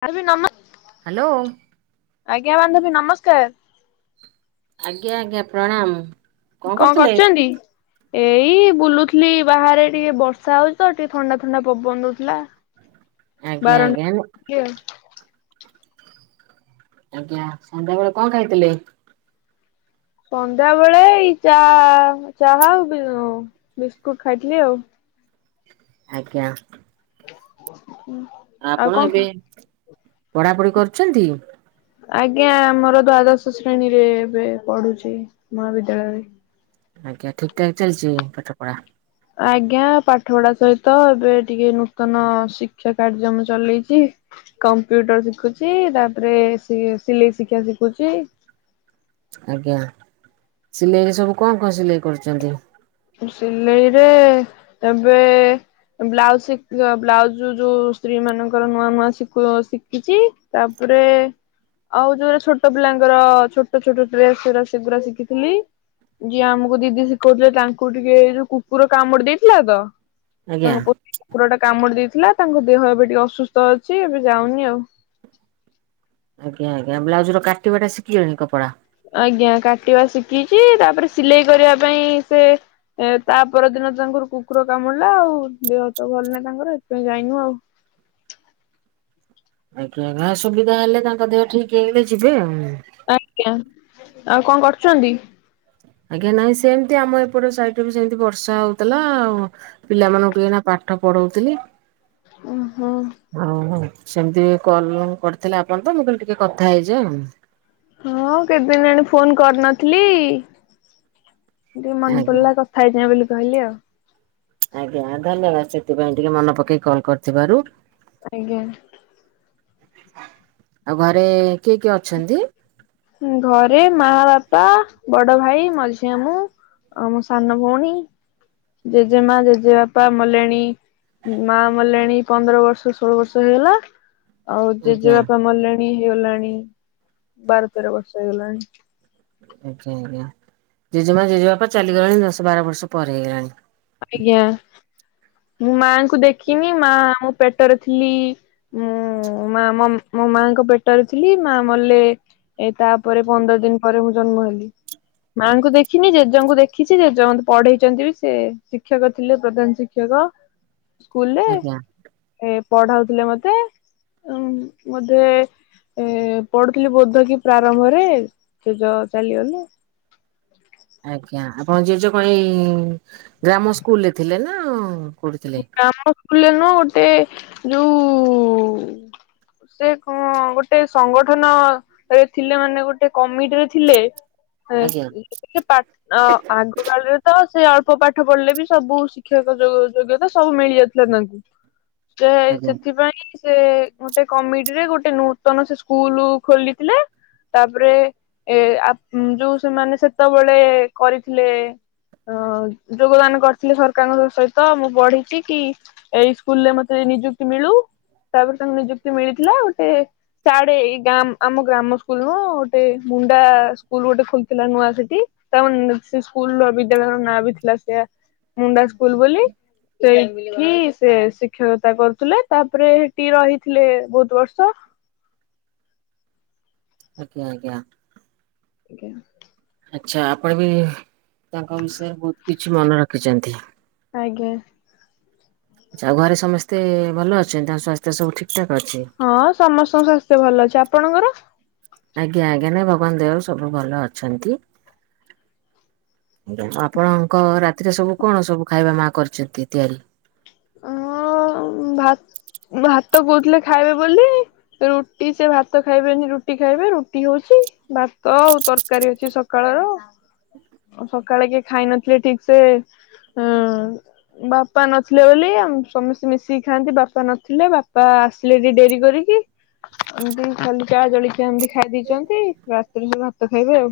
[unintelligible] ନମ ହ୍ୟାଲୋ। ଆଜ୍ଞା ବାନ୍ଧବୀ ନମସ୍କାର। ଆଜ୍ଞା ଆଜ୍ଞା ପ୍ରଣାମ। କଣ କରୁଚନ୍ତି? ଏଇ ବୁଲୁଥିଲି ବାହାରେ ଟିକେ ବର୍ଷା ହଉଛି ତ ଟିକେ ଥଣ୍ଡା ଥଣ୍ଡା ପବନ ଦଉଥିଲା। ଆଜ୍ଞା ବାରନ୍ ଆଜ୍ଞା। ଟିକିଏ ଆଉ ଆଜ୍ଞା ସନ୍ଧ୍ୟାବେଳେ କଣ ଖାଇଥିଲେ? ସନ୍ଧ୍ୟା ବେଳେ ଏଇ ଚା ଚାହା ଆଉ ବି ବିସ୍କୁଟ ଖାଇଥିଲି ଆଉ। ଆଜ୍ଞା। ହୁଁ। ଆପଣ ଏବେ ପଢାପଢି କରୁଛନ୍ତି। ଆଜ୍ଞା ଆମର ଦ୍ଵାଦଶ ଶ୍ରେଣୀରେ ଏବେ ପଢୁଛି ମହାବିଦ୍ୟାଳୟରେ। ଆଜ୍ଞା ଠିକ୍ ଠାକ୍ ଚାଲିଛି ପାଠ ପଢା। ଆଜ୍ଞା ପାଠ ପଢା ସହିତ ଏବେ ଟିକେ ନୂତନ ଶିକ୍ଷା କାର୍ଯ୍ୟ ମୁଁ ଚଲେଇଛି। କମ୍ପ୍ୟୁଟର ଶିଖୁଛି ତାପରେ ସି ସିଲେଇ ଶିକ୍ଷା ଶିଖୁଛି। ଆଜ୍ଞା ସିଲେଇ ସବୁ କଣ କଣ ସିଲେଇ କରୁଛନ୍ତି? ସିଲେଇରେ ଏବେ ବ୍ଲାଉଜ ଶିକ୍ ବ୍ଲାଉଜ ଯୋଉ ସ୍ତ୍ରୀ ମାନଙ୍କର ନୂଆ ନୂଆ ଶିକ ଶିଖିଛି। ତାପରେ ଆଉ ଯୋଉରା ଛୋଟ ପିଲାଙ୍କର ଛୋଟ ଛୋଟ ଡ୍ରେସଗୁରା ସେଗୁରା ଶିଖିଥିଲି। ଯିଏ ଆମକୁ ଦିଦି ଶିଖଉଥିଲେ ତାଙ୍କୁ ଟିକେ ଯୋଉ କୁକୁର କାମୁଡି ଦେଇଥିଲା ତ ଆଜ୍ଞା ତାଙ୍କ କୁକୁର ଟା କାମୁଡି ଦେଇଥିଲା ତାଙ୍କ ଦେହ ଏବେ ଟିକେ ଅସୁସ୍ଥ ଅଛି ଏବେ ଯାଉନି ଆଉ ଆଜ୍ଞା ଆଜ୍ଞା ବ୍ଲାଉଜ ର କାଟିବା ଟା ଶିଖିଗଲଣି କପଡ଼ା। ଆଜ୍ଞା କାଟିବା ଶିଖିଛି ତାପରେ ସିଲେଇ କରିବା ପାଇଁ ସେ ଏ ତା ପରଦିନ ତାଙ୍କର କୁକୁର କାମୁଡ଼ିଲା ଆଉ ଦେହ ହାତ ଭଲ ନାହିଁ ତାଙ୍କର ହେଥିପାଇଁ ଯାଇନୁ ଆଉ। ଆଜ୍ଞା ଘା ସୁବିଧା ହେଲେ ତାଙ୍କ ଦେହ ଠିକ ହେଇଗଲେ ଯିବେ ଆଉ। ଆଜ୍ଞା ଆଉ କଣ କରୁଛନ୍ତି? ଆଜ୍ଞା ନାଇଁ ସେମିତି ଆମ ଏପଟ ସାଇଡରେ ବି ସେମିତି ବର୍ଷା ହଉଥିଲା ଆଉ। ପିଲାମାନଙ୍କଠୁ ଏଇନା ପାଠ ପଢଉଥିଲି। ଓହୋ। ହଉ ହଉ ସେମିତି ବି କଲ ମ କରିଥିଲେ ଆପଣ ତ ମୁଁ କହିଲି ଟିକେ କଥା ହେଇଯିବା। ହଁ କେତ୍ ଦିନ ହେଲାଣି ଫୋନ କରିନଥିଲି ଟିକେ ମନ ଆଉ। ପଡିଲା କ ଖାଇଛନା ବୋଲି କହିଲି ଆଉ। ଆଜ୍ଞା ଧନ୍ୟବାଦ ସେଥିପାଇଁ ଟିକେ ମନେ ପକେଇ କଲ୍ କରିଥିବାରୁ। ଆଜ୍ଞା। ଆଉ ଘରେ କିଏ କିଏ ଅଛନ୍ତି? ଘରେ ମା ବାପା ବଡ ଭାଇ ମଝିଆ ମୁଁ। ଆ ମୋ ସାନ ଭଉଣୀ ଜେଜେମା ଜେଜେବାପା ମଲେଣୀ। ମା ମଲେଣି ପନ୍ଦର ବର୍ଷ ଷୋହଳ ବର୍ଷ ହେଇଗଲା। ଆଉ ଆଜ୍ଞା ଜେଜେବାପା ମଲେଣି ହେଇଗଲାଣି ବାର ତେର ବର୍ଷ ହେଇଗଲାଣି। ଆଜ୍ଞା ଆଜ୍ଞା ଜେଜେମା ଜେଜେବାପା ଚାଲିଗଲାଣି ଦଶ ବାର ବର୍ଷ ପରେ ହେଇଗଲାଣି। ଆଜ୍ଞା ମୁଁ ମାଙ୍କୁ ଦେଖିନି ମା ଆମ ପେଟରେ ଥିଲି ମୁଁ ମା ମୋ ମାଙ୍କ ପେଟରେ ଥିଲି ମା ମଲେ ଏ ତାପରେ ପନ୍ଦର ଦିନ ପରେ ମୁଁ ଜନ୍ମ ହେଲି। ମାଆଙ୍କୁ ଦେଖିନି ଜେଜେଙ୍କୁ ଦେଖିଛି ଜେଜେ ମତେ ପଢେଇଛନ୍ତି ବି ସେ ଶିକ୍ଷକ ଥିଲେ ପ୍ରଧାନ ଶିକ୍ଷ ଖିୟ ସ୍କୁଲରେ ଆଜ୍ଞା। ଏ ପଢାଉଥିଲେ ମତେ ଉ ବୋଧେ ଏ ପଢୁଥିଲି ବୋଧ କି ପ୍ରାରମ୍ଭରେ ଜେଜ ଚାଲିଗଲେ। ଆଜ୍ଞା ଆପଣ ଜେଜ ଙ୍କଣ ଜେଜ କଣ ଏଇ ଗ୍ରାମ ସ୍କୁଲରେ ଥିଲେ ନା କୋଉଠି ଥିଲେ? ଗ୍ରାମ ସ୍କୁଲରେ ନୁହ ଗୋଟେ ଯୋଉ ସେ କଣ ଗୋଟେ ସଂଗଠନ ସେ ଥିଲେ ମାନେ ଗୋଟେ କମିଟିରେ ଥିଲେ। ଏ ଆଜ୍ଞା କେତେ ପାଠ ଆଗ କାଳରେ ତ ସେ ଅଳ୍ପ ପାଠ ପଢିଲେ ବି ସବୁ ଶିକ୍ଷକ ଯୋଗ ଯୋଗ୍ୟତା ସବୁ ମିଳି ଯାଉଥିଲା ତାଙ୍କୁ ସେ ଆଜ୍ଞା ସେଥିପାଇଁ ସେ ଗୋଟେ କମିଟି ରଗୋଟେ ନୂତନ ସେ ସ୍କୁଲ ଖୋଲିଥିଲେ। ତାପରେ ଏ ଆ ଯୋଉ ସେମାନେ ସେତେବେଳେ କରିଥିଲେ। ହ ଯୋଗଦାନ କରିଥିଲେ ସରକାରଙ୍କ ସହିତ। ତ ମୁଁ ପଢିଛି କି ଏଇ ସ୍କୁଲରେ ମତେ ନିଯୁକ୍ତି ମିଳୁ। ତାପରେ ତାଙ୍କୁ ନିଯୁକ୍ତି ମିଳିଥିଲା ଗୋଟେ ସାଡେ ଏଇ ଗା ଆମ ଗ୍ରାମ ସ୍କୁଲରୁ ଗୋଟେ ମୁଣ୍ଡା ସ୍କୁଲ ଗୋଟେ ଖୋଲିଥିଲା ନୂଆ ସେଠି। ତ ନୁ ସେ ସ୍କୁଲର ବିଦ୍ୟାଳୟର ନାଁ ବି ଥିଲା ସେଇଆ ମୁଣ୍ଡା ସ୍କୁଲ ବୋଲି। ସେଇଠି ସେ ଶିକ୍ଷକତା କରୁଥିଲେ ତାପରେ ହେଠି ରହିଥିଲେ ବହୁତ ବର୍ଷ। ଆଜ୍ଞା ଆଜ୍ଞା। ଆଜ୍ଞା। ଆଛା ଆପଣ ବି ତାଙ୍କ ବିଷୟରେ ବହୁତ କିଛି ମନେ ରଖିଛନ୍ତି। ଆଜ୍ଞା। ଆଛା ଆଉ ଘରେ ସମସ୍ତେ ଭଲ ଅଛନ୍ତି ତାଙ୍କ ସ୍ୱାସ୍ଥ୍ୟ ସବୁ ଠିକ୍ ଠାକ୍ ଅଛି। ହଁ ସମସ୍ତଙ୍କ ସ୍ୱାସ୍ଥ୍ୟ ଭଲ ଅଛି ଆପଣଙ୍କର? ଆଜ୍ଞା ଆଜ୍ଞା ନାଇଁ ଭଗବାନ ଦୟାରୁ ସବୁ ଭଲ ଅଛନ୍ତି। ଆପଣଙ୍କ ରାତିରେ ସବୁ କଣ ସବୁ ଖାଇବା ମା କରିଛନ୍ତି ତିଆରି? ଅ ଭା ଭାତ କୋହୁଥିଲେ ଖାଇବେ ବୋଲି ରୁଟି ସେ ଭାତ ଖାଇବେନି ରୁଟି ଖାଇବେ ରୁଟି ହଉଛି। ଭାତ ଆଉ ତରକାରୀ ଅଛି ସକାଳ ର। ସକାଳେ କିଏ ଖାଇ ନଥିଲେ ଠିକ ସେ ବାପା ନ ଥିଲେ ବୋଲି ଆମେ ସମସ୍ତେ ମିଶିକି ଖାଆନ୍ତି ବାପା ନଥିଲେ ବାପା ଆସିଲେ ଟି ଡେରି କରିକି। ଏମତି ଖାଲି ଚା ଜଳିଖିଆ ଏମିତି ଖାଇ ଦେଇଛନ୍ତି। ରାତିରେ ସବୁ ଭାତ ଖାଇବେ ଆଉ।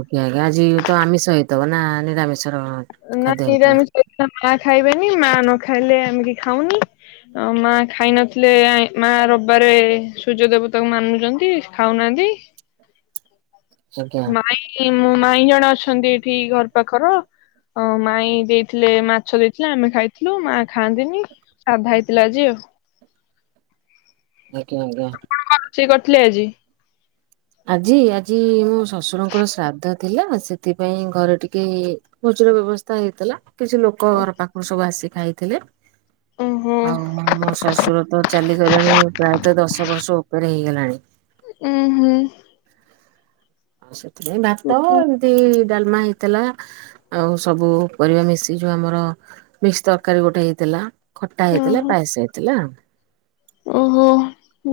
ଆଜ୍ଞା ଆଜ୍ଞା ଆଜି ତ ଆମିଷ ହେଇଥବ ନା ନିରାମିଷର ନାଇ ଖାଦ୍ୟ ହେଇଥିଲା? ନିରାମିଷ ହେଲେ ମା ଖାଇବେନି ମା ନ ଖାଇଲେ ଆମେ ବି ଖାଉନି। ଅ ମା ଖାଇନଥିଲେ ଆ ମା ରବିବାରେ ସୂର୍ଯ୍ୟ ଦେବତାକୁ ମାନୁଛନ୍ତି ଖାଉନାହାନ୍ତି। ଆଜ୍ଞା ମାଇଁ ମୋ ମାଇଁ ଜଣେ ଅଛନ୍ତି ଏଠି ଘର ପାଖର। ମରିଗଲା ସାଧା ହେଇଥିଲା ଆଜି ଆଉ। [unintelligible] କଣ କଣ ରୋଷେଇ କରିଥିଲେ ଆଜି? ଆଜି ଆଜି ମୋ ଶଶୁରଙ୍କର ଶ୍ରାଦ୍ଧ ଥିଲା ସେଥିପାଇଁ ଘରେ ଟିକେ ଭୋଜିର ବ୍ୟବସ୍ଥା ହେଇଥିଲା କିଛି ଲୋକ ଘର ପାଖରୁ ସବୁ ଆସି ଖାଇଥିଲେ। [unintelligible] ଆଉ ମୋ ମୋ ଶଶୁର ତ ଚାଲିଗଲେଣି ପ୍ରାୟତଃ ଦଶ ବର୍ଷ ଉପରେ ହେଇଗଲାଣି। ଉଁ ହୁଁ। ଆଉ ସେଥିପାଇଁ ଭାତ ଏମିତି ଡାଲମା ହେଇ ଥିଲା ଆଉ ସବୁ ପରିବା ମିଶିକି ଯୋଉ ଆମର ମିକ୍ସ ତରକାରୀ ଗୋଟେ ହେଇଥିଲା, ଖଟା ହେଇଥିଲା, ପାଏସ ହେଇଥିଲା। ଓହୋଃ।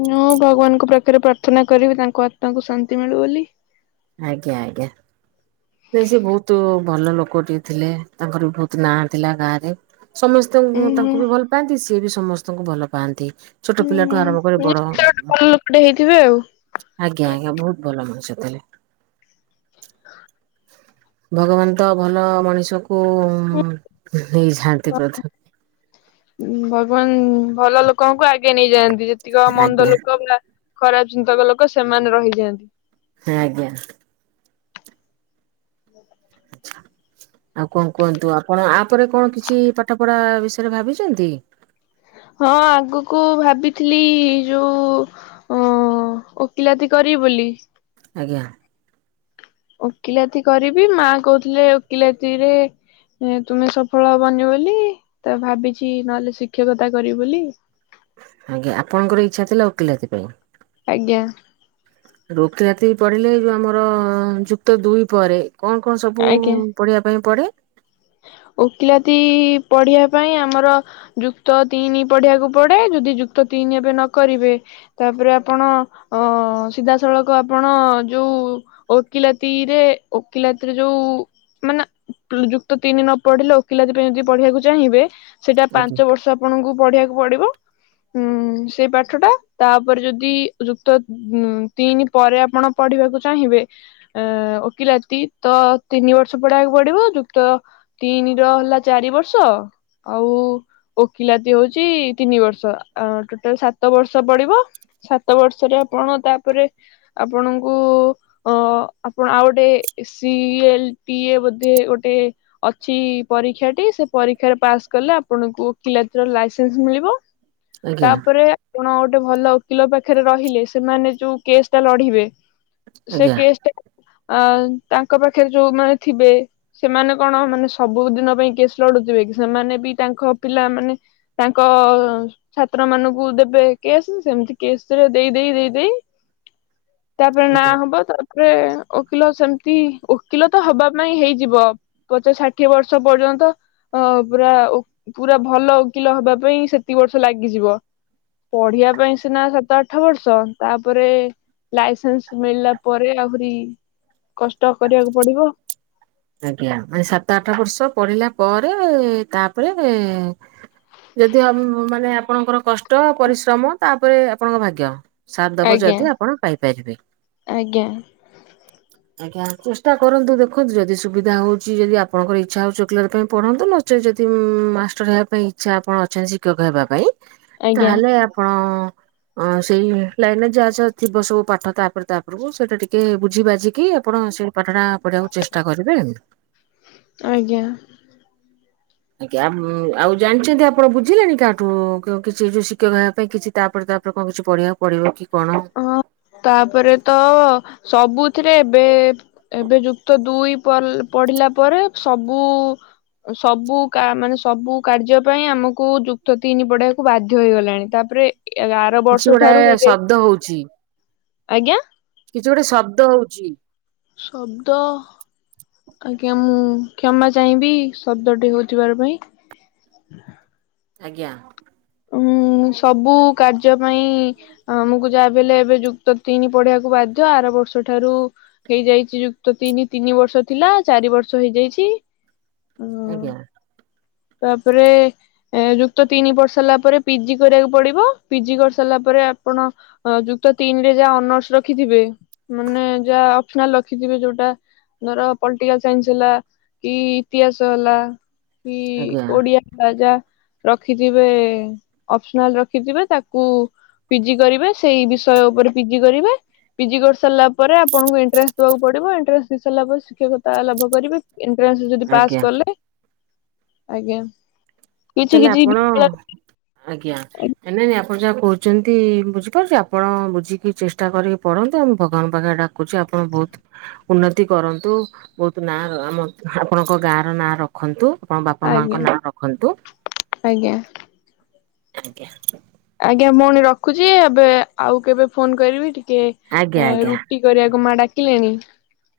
ମୁଁ ଭଗବାନଙ୍କ ପାଖରେ ପ୍ରାର୍ଥନା କରିବି ତାଙ୍କ ଆତ୍ମାକୁ ଶାନ୍ତି ମିଳୁ ବୋଲି। ଆଜ୍ଞା ଆଜ୍ଞା। ନାଇଁ ସିଏ ବହୁତ ଭଲ ଲୋକଟିଏ ଥିଲେ ତାଙ୍କର ବି ବହୁତ ନାଁ ଥିଲା ଗାଁରେ। ସମ ସମସ୍ତେ ଉୁଁ ହୁଁ ତାଙ୍କୁ ବି ଭଲ ପାଆନ୍ତି ସିଏ ବି ସମସ୍ତଙ୍କୁ ଭଲ ପାଆନ୍ତି। ଛୋଟ ହୁଁ ହୁଁ ପିଲାଠୁ ଆରମ୍ଭ କରି ବଡ଼। ନିଶ୍ଚୟ ଗୋଟେ ଭଲ ଲୋକଟେ ହେଇଥିବେ ଆଉ। ଆଜ୍ଞା ଆଜ୍ଞା ବହୁତ ଭଲ ମଣିଷଥିଲେ। ଭଗବାନ ତ ଭଲ ମଣିଷକୁ ନେଇଯାଆନ୍ତି ପ୍ରଥମେ। ଭଗବାନ ଭଲ ଲୋକଙ୍କୁ ଆଗେ ନେଇଯାଆନ୍ତି। ଯେତିକ ମନ୍ଦ ଆଜ୍ଞା ଲୋକ ବା ଖରାପ ଚିନ୍ତକ ଲୋକ ସେମାନେ ରହିଯାଆନ୍ତି। ଆଜ୍ଞା। [inaudible] ଆଉ କଣ କୁହନ୍ତୁ, ଆପଣ ଆପରେ କଣ କିଛି ପାଠ ପଢ଼ା ବିଷୟରେ ଭାବିଛନ୍ତି? ହଁ ଆଗକୁ ଭାବିଥିଲି ଯୋଉ ଓ ଓକିଲାତି କରିବି ବୋଲି ଆଜ୍ଞା। ଓକିଲାତି କରିବି ମା କହୁଥିଲେ ଓକିଲାତି ରେ ଏ ତୁମେ ସଫଳ ହେବନି ବୋଲି ତ ଭାବିଛି ନହେଲେ ଶିକ୍ଷକତା କରିବି ବୋଲି। ଆଜ୍ଞା ଆପଣଙ୍କର ଇଚ୍ଛା ଥିଲା ଓକିଲାତି ପାଇଁ? ଆଜ୍ଞା। ଓକିଲାତି ପଢ଼ିଲେ ଯୋଉ ଆମର ଯୁକ୍ତ ଦୁଇ ପରେ କଣ କଣ ସବୁ ଆଜ୍ଞା ପଢ଼ିବା ପାଇଁ ପଡ଼େ? ଓକିଲାତି ପଢ଼ିବା ପାଇଁ ଆମର ଯୁକ୍ତ ତିନି ପଢ଼ିବାକୁ ପଡ଼େ। ଯଦି ଯୁକ୍ତ ତିନି ଏବେ ନ କରିବେ ତାପରେ ଆପଣ ଅ ସିଧାସଳଖ ଆପଣ ଯୋଉ ଓକିଲାତିରେ ଓକିଲାତିରେ ଯୋଉ ମାନେ ଯୁକ୍ତ ତିନି ନ ପଢ଼ିଲେ ଓକିଲାତି ପାଇଁ ଯଦି ପଢ଼ିବାକୁ ଚାହିଁବେ ସେଟା ଆଜ୍ଞା ପାଞ୍ଚ ବର୍ଷ ଆପଣଙ୍କୁ ପଢ଼ିବାକୁ ପଡ଼ିବ, ଉଁ ସେଇ ପାଠ ଟା ତାପରେ ଯଦି ଯୁକ୍ତ ତିନି ପରେ ଆପଣ ପଢ଼ିବାକୁ ଚାହିଁବେ ଅ ଓକିଲାତି ତ ତିନି ବର୍ଷ ପଢ଼ିବାକୁ ପଡ଼ିବ। ତ ତିନି ର ହେଲା ଚାରି ବର୍ଷ ଆଉ ଓକିଲାତି ହଉଛି ତିନି ବର୍ଷ ଟୋଟାଲ ସାତ ବର୍ଷ ପଢ଼ିବ ସାତ ବର୍ଷରେ ଆପଣ ତାପରେ ଆପଣଙ୍କୁ ଅ ଆପଣ ଆଉ ଗୋଟେ ସି ଏଲ ପି ଏ ବୋଧେ ଗୋଟେ ଅଛି ପରୀକ୍ଷା ଟି ସେ ପରୀକ୍ଷାରେ ପାସ୍ କଲେ ଆପଣଙ୍କୁ ଓକିଲାତିର ଲାଇସେନ୍ସ ମିଳିବ। ଆଜ୍ଞା ତାପରେ ଆପଣ ଗୋଟେ ଭଲ ଓକିଲ ପାଖରେ ରହିଲେ ସେମାନେ ଯୋଉ କେସ୍ ଟା ଲଢ଼ିବେ ସେ ଆଜ୍ଞା କେସ୍ ତାଙ୍କ ପାଖରେ ଯୋଉ ମାନେ ଥିବେ ସେମାନେ କଣ ମାନେ ସବୁ ଦିନ ପାଇଁ କେସ୍ ଲଢ଼ୁଥିବେ କି ସେମାନେ ବି ତାଙ୍କ ପିଲା ମାନେ ତାଙ୍କ ଛାତ୍ର ମାନଙ୍କୁ ଦେବେ କେସ୍ ସେମିତି କେସ୍ ରେ ଦେଇ ଦେଇ ଦେଇ ଦେଇ ତାପରେ ନାଁ ଆଜ୍ଞା। ହବ ତାପରେ ଓକିଲ ସେମିତି ଓକିଲ ତ ହବା ପାଇଁ ହେଇ ଯିବ ପଚାଶ ଷାଠିଏ ବର୍ଷ ପର୍ଯ୍ୟନ୍ତ ଅ ପୁରା ପୁରା ଭଲ ଓକିଲ ହବା ପାଇଁ ସେତିକି ବର୍ଷ ଲାଗିଯିବ। ପଢିବା ପାଇଁ ସିନା ସାତ ଆଠ ବର୍ଷ ତାପରେ ଲାଇସେନ୍ସ ମିଳିଲା ପରେ ଆହୁରି କଷ୍ଟ କରିବାକୁ ପଡିବ ଆଜ୍ଞା ମାନେ ସାତ ଆଠ ବର୍ଷ ପଢିଲା ପରେ ତାପରେ ଯଦି ହବ ମାନେ ଆପଣଙ୍କର କଷ୍ଟ ପରିଶ୍ରମ ତାପରେ ଆପଣଙ୍କ ଭାଗ୍ୟ ସାର୍ ଦବ ଆଜ୍ଞା ଯଦି ଆପଣ ପାଇପାରିବେ। ଆଜ୍ଞା ଆଜ୍ଞା ଚେଷ୍ଟା କରନ୍ତୁ ଦେଖନ୍ତୁ ଯଦି ସୁବିଧା ହେଉଛି ଯଦି ଆପଣଙ୍କର ଇଚ୍ଛା ହେଉଚି ଓକିଲାତି ପାଇଁ ପଢ଼ନ୍ତୁ ନଚେଦ ଯଦି ମାଷ୍ଟର ହେବା ପାଇଁ ଆଛା ଆପଣ ଅଛନ୍ତି ଶିକ୍ଷକ ହେବା ପାଇଁ ଆଜ୍ଞା ତାହେଲେ ଆପଣ ଅଁ ସେଇ ଲାଇନ ରେ ଯାହା ଯାହା ଥିବ ସବୁ ପାଠ ତାପରେ ତାପରକୁ ସେଇଟା ଟିକେ ବୁଝି ବାଜିକି ଆପଣ ସେ ପାଠଟା ପତିବାକୁ ଚେଷ୍ଟା କରିବେ। ଆଜ୍ଞା। ଆଜ୍ଞା ଆ ଆଉ ଜାଣିଛନ୍ତି ଆପଣ ବୁଝିଲେଣି କାହାଠୁ କିଛି ଯୋଉ ଶିକ୍ଷକ ହେବା ପାଇଁ କିଛି ତାପରେ ତାପରେ କଣ କିଛି ପଢିବାକୁ ପଡିବ କି କଣ? ହଁ ତାପରେ ତ ସବୁଥିରେ ଏବେ ଏବେ ଯୁକ୍ତ ଦୁଇ ପଢିଲା ପରେ ସବୁ ସବୁ ମାନେ ସବୁ କାର୍ଯ୍ୟ ପାଇଁ ଆମକୁ ଯୁକ୍ତ ତିନି ପଢେଇବାକୁ ବାଧ୍ୟ ହେଇଗଲାଣି ତାପରେ ଆର ବର୍ଷ ଠାରୁ ହେଇଯାଇ ଦଉଚି ଆଜ୍ଞା। କିଛି ଗୋଟେ ଶବ୍ଦ ହଉଚି। ଶବ୍ଦ। ଆଜ୍ଞା ମୁଁ କ୍ଷମା ଚାହିଁବି ଶବ୍ଦଟି ହଉଥିବାର ପାଇଁ। ଆଜ୍ଞା। ଉଁ ସବୁ କାର୍ଯ୍ୟ ପାଇଁ ଆମକୁ ଯାହାବି ହେଲେ ଏବେ ଯୁ ତ ତିନି ପଢିବାକୁ ବାଧ୍ୟ ଆର ବର୍ଷ ଠାରୁ ହେଇଯାଇଚି ଯୁକ୍ତ ତିନି ତିନି ବର୍ଷ ଥିଲା ଚାରି ବର୍ଷ ହେଇଯାଇଡ଼ି। ହଁ ଆଜ୍ଞା ତାପରେ ଯୁକ୍ତ ତିନି ବର୍ଷ ହେଲା ତା ପରେ ପିଜି କରିବାକୁ ପଡିବ ପିଜି କରିସାରିଲା ପରେ ଆପଣ ଯୁକ୍ତ ତିନିରେ ଯାହା ଅନର୍ସ ରଖିଥିବେ ମାନେ ଯାହା ଅପସନାଲ ରଖିଥିବେ ଯୋଉଟା ଧର ପଲିଟିକାଲ ସାଇନ୍ସ ହେଲା କି ଇତିହାସ ହେଲା କି ଆଜ୍ଞା ଓଡିଆ ଯା ରଖିଥିବେ ଅପସନାଲ ରଖିଥିବେ ତାକୁ ପିଜି କରିବେ ସେଇ ବିଷୟ ଉପରେ ପିଜି କରିବେ। ପିଜି କରି ସାରିଲା ପରେ ଆପଣଙ୍କୁ ଏଣ୍ଟରାନ୍ସ ଦବାକୁ ପଡିବ ଏଣ୍ଟରାନ୍ସ ଦେଇ ସାରିଲା ପରେ ଶିକ୍ଷକତା ଲାଭ କରିବେ। ଏଣ୍ଟରାନ୍ସ ଯଦି ଆଜ୍ଞା। ପାସ୍ କଲେ ଆଜ୍ଞା କିଛି ତାହେଲେ କିଛି ଆପଣ ବିଦ୍ୟାଳୟ ଆଜ୍ଞା ନାଇ ନାଇ ଆପଣ ଯାହା କହୁଚନ୍ତି ବୁଝିପାରୁଚି ଆପଣ ବୁଝିକି ଚେଷ୍ଟା କରିକି ପଢ଼ନ୍ତୁ ମୁ ଭଗବାନଙ୍କ ପାଖେ ଡ଼ା କୁଚି ଆପଣ ବହୁତ ଉନ୍ନତି କରନ୍ତୁ ବହୁତ ନାଁ ଆମ ଆପଣଙ୍କ ଗାଁ ର ନାଁ ରଖ ରଖନ୍ତୁ ଆପଣ ବାପା ଆଜ୍ଞା ମାଙ୍କ ନାଁ ରଖନ୍ତୁ। ଆଜ୍ଞା। ଆଜ୍ଞା। ଆଜ୍ଞା ଭଉଣି ରଖୁଛି ଏବେ ଆଉ କେବେ ଫୋନ କରିବି ଟିକେ ଆଜ୍ଞା ଆଜ୍ଞା ରୁଟି କରିବାକୁ ମା ଡାକିଲେଣି।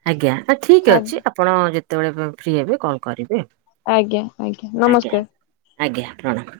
ଆଜ୍ଞା ଠିକ୍ ଖା ଅଛି ଆପଣ ଯେତେବେଳେ ଫ୍ରି ହେବେ କଲ କରିବେ। ଆଜ୍ଞା ଆଜ୍ଞା ନମସ୍କାର। ଆଜ୍ଞା ପ୍ରଣାମ।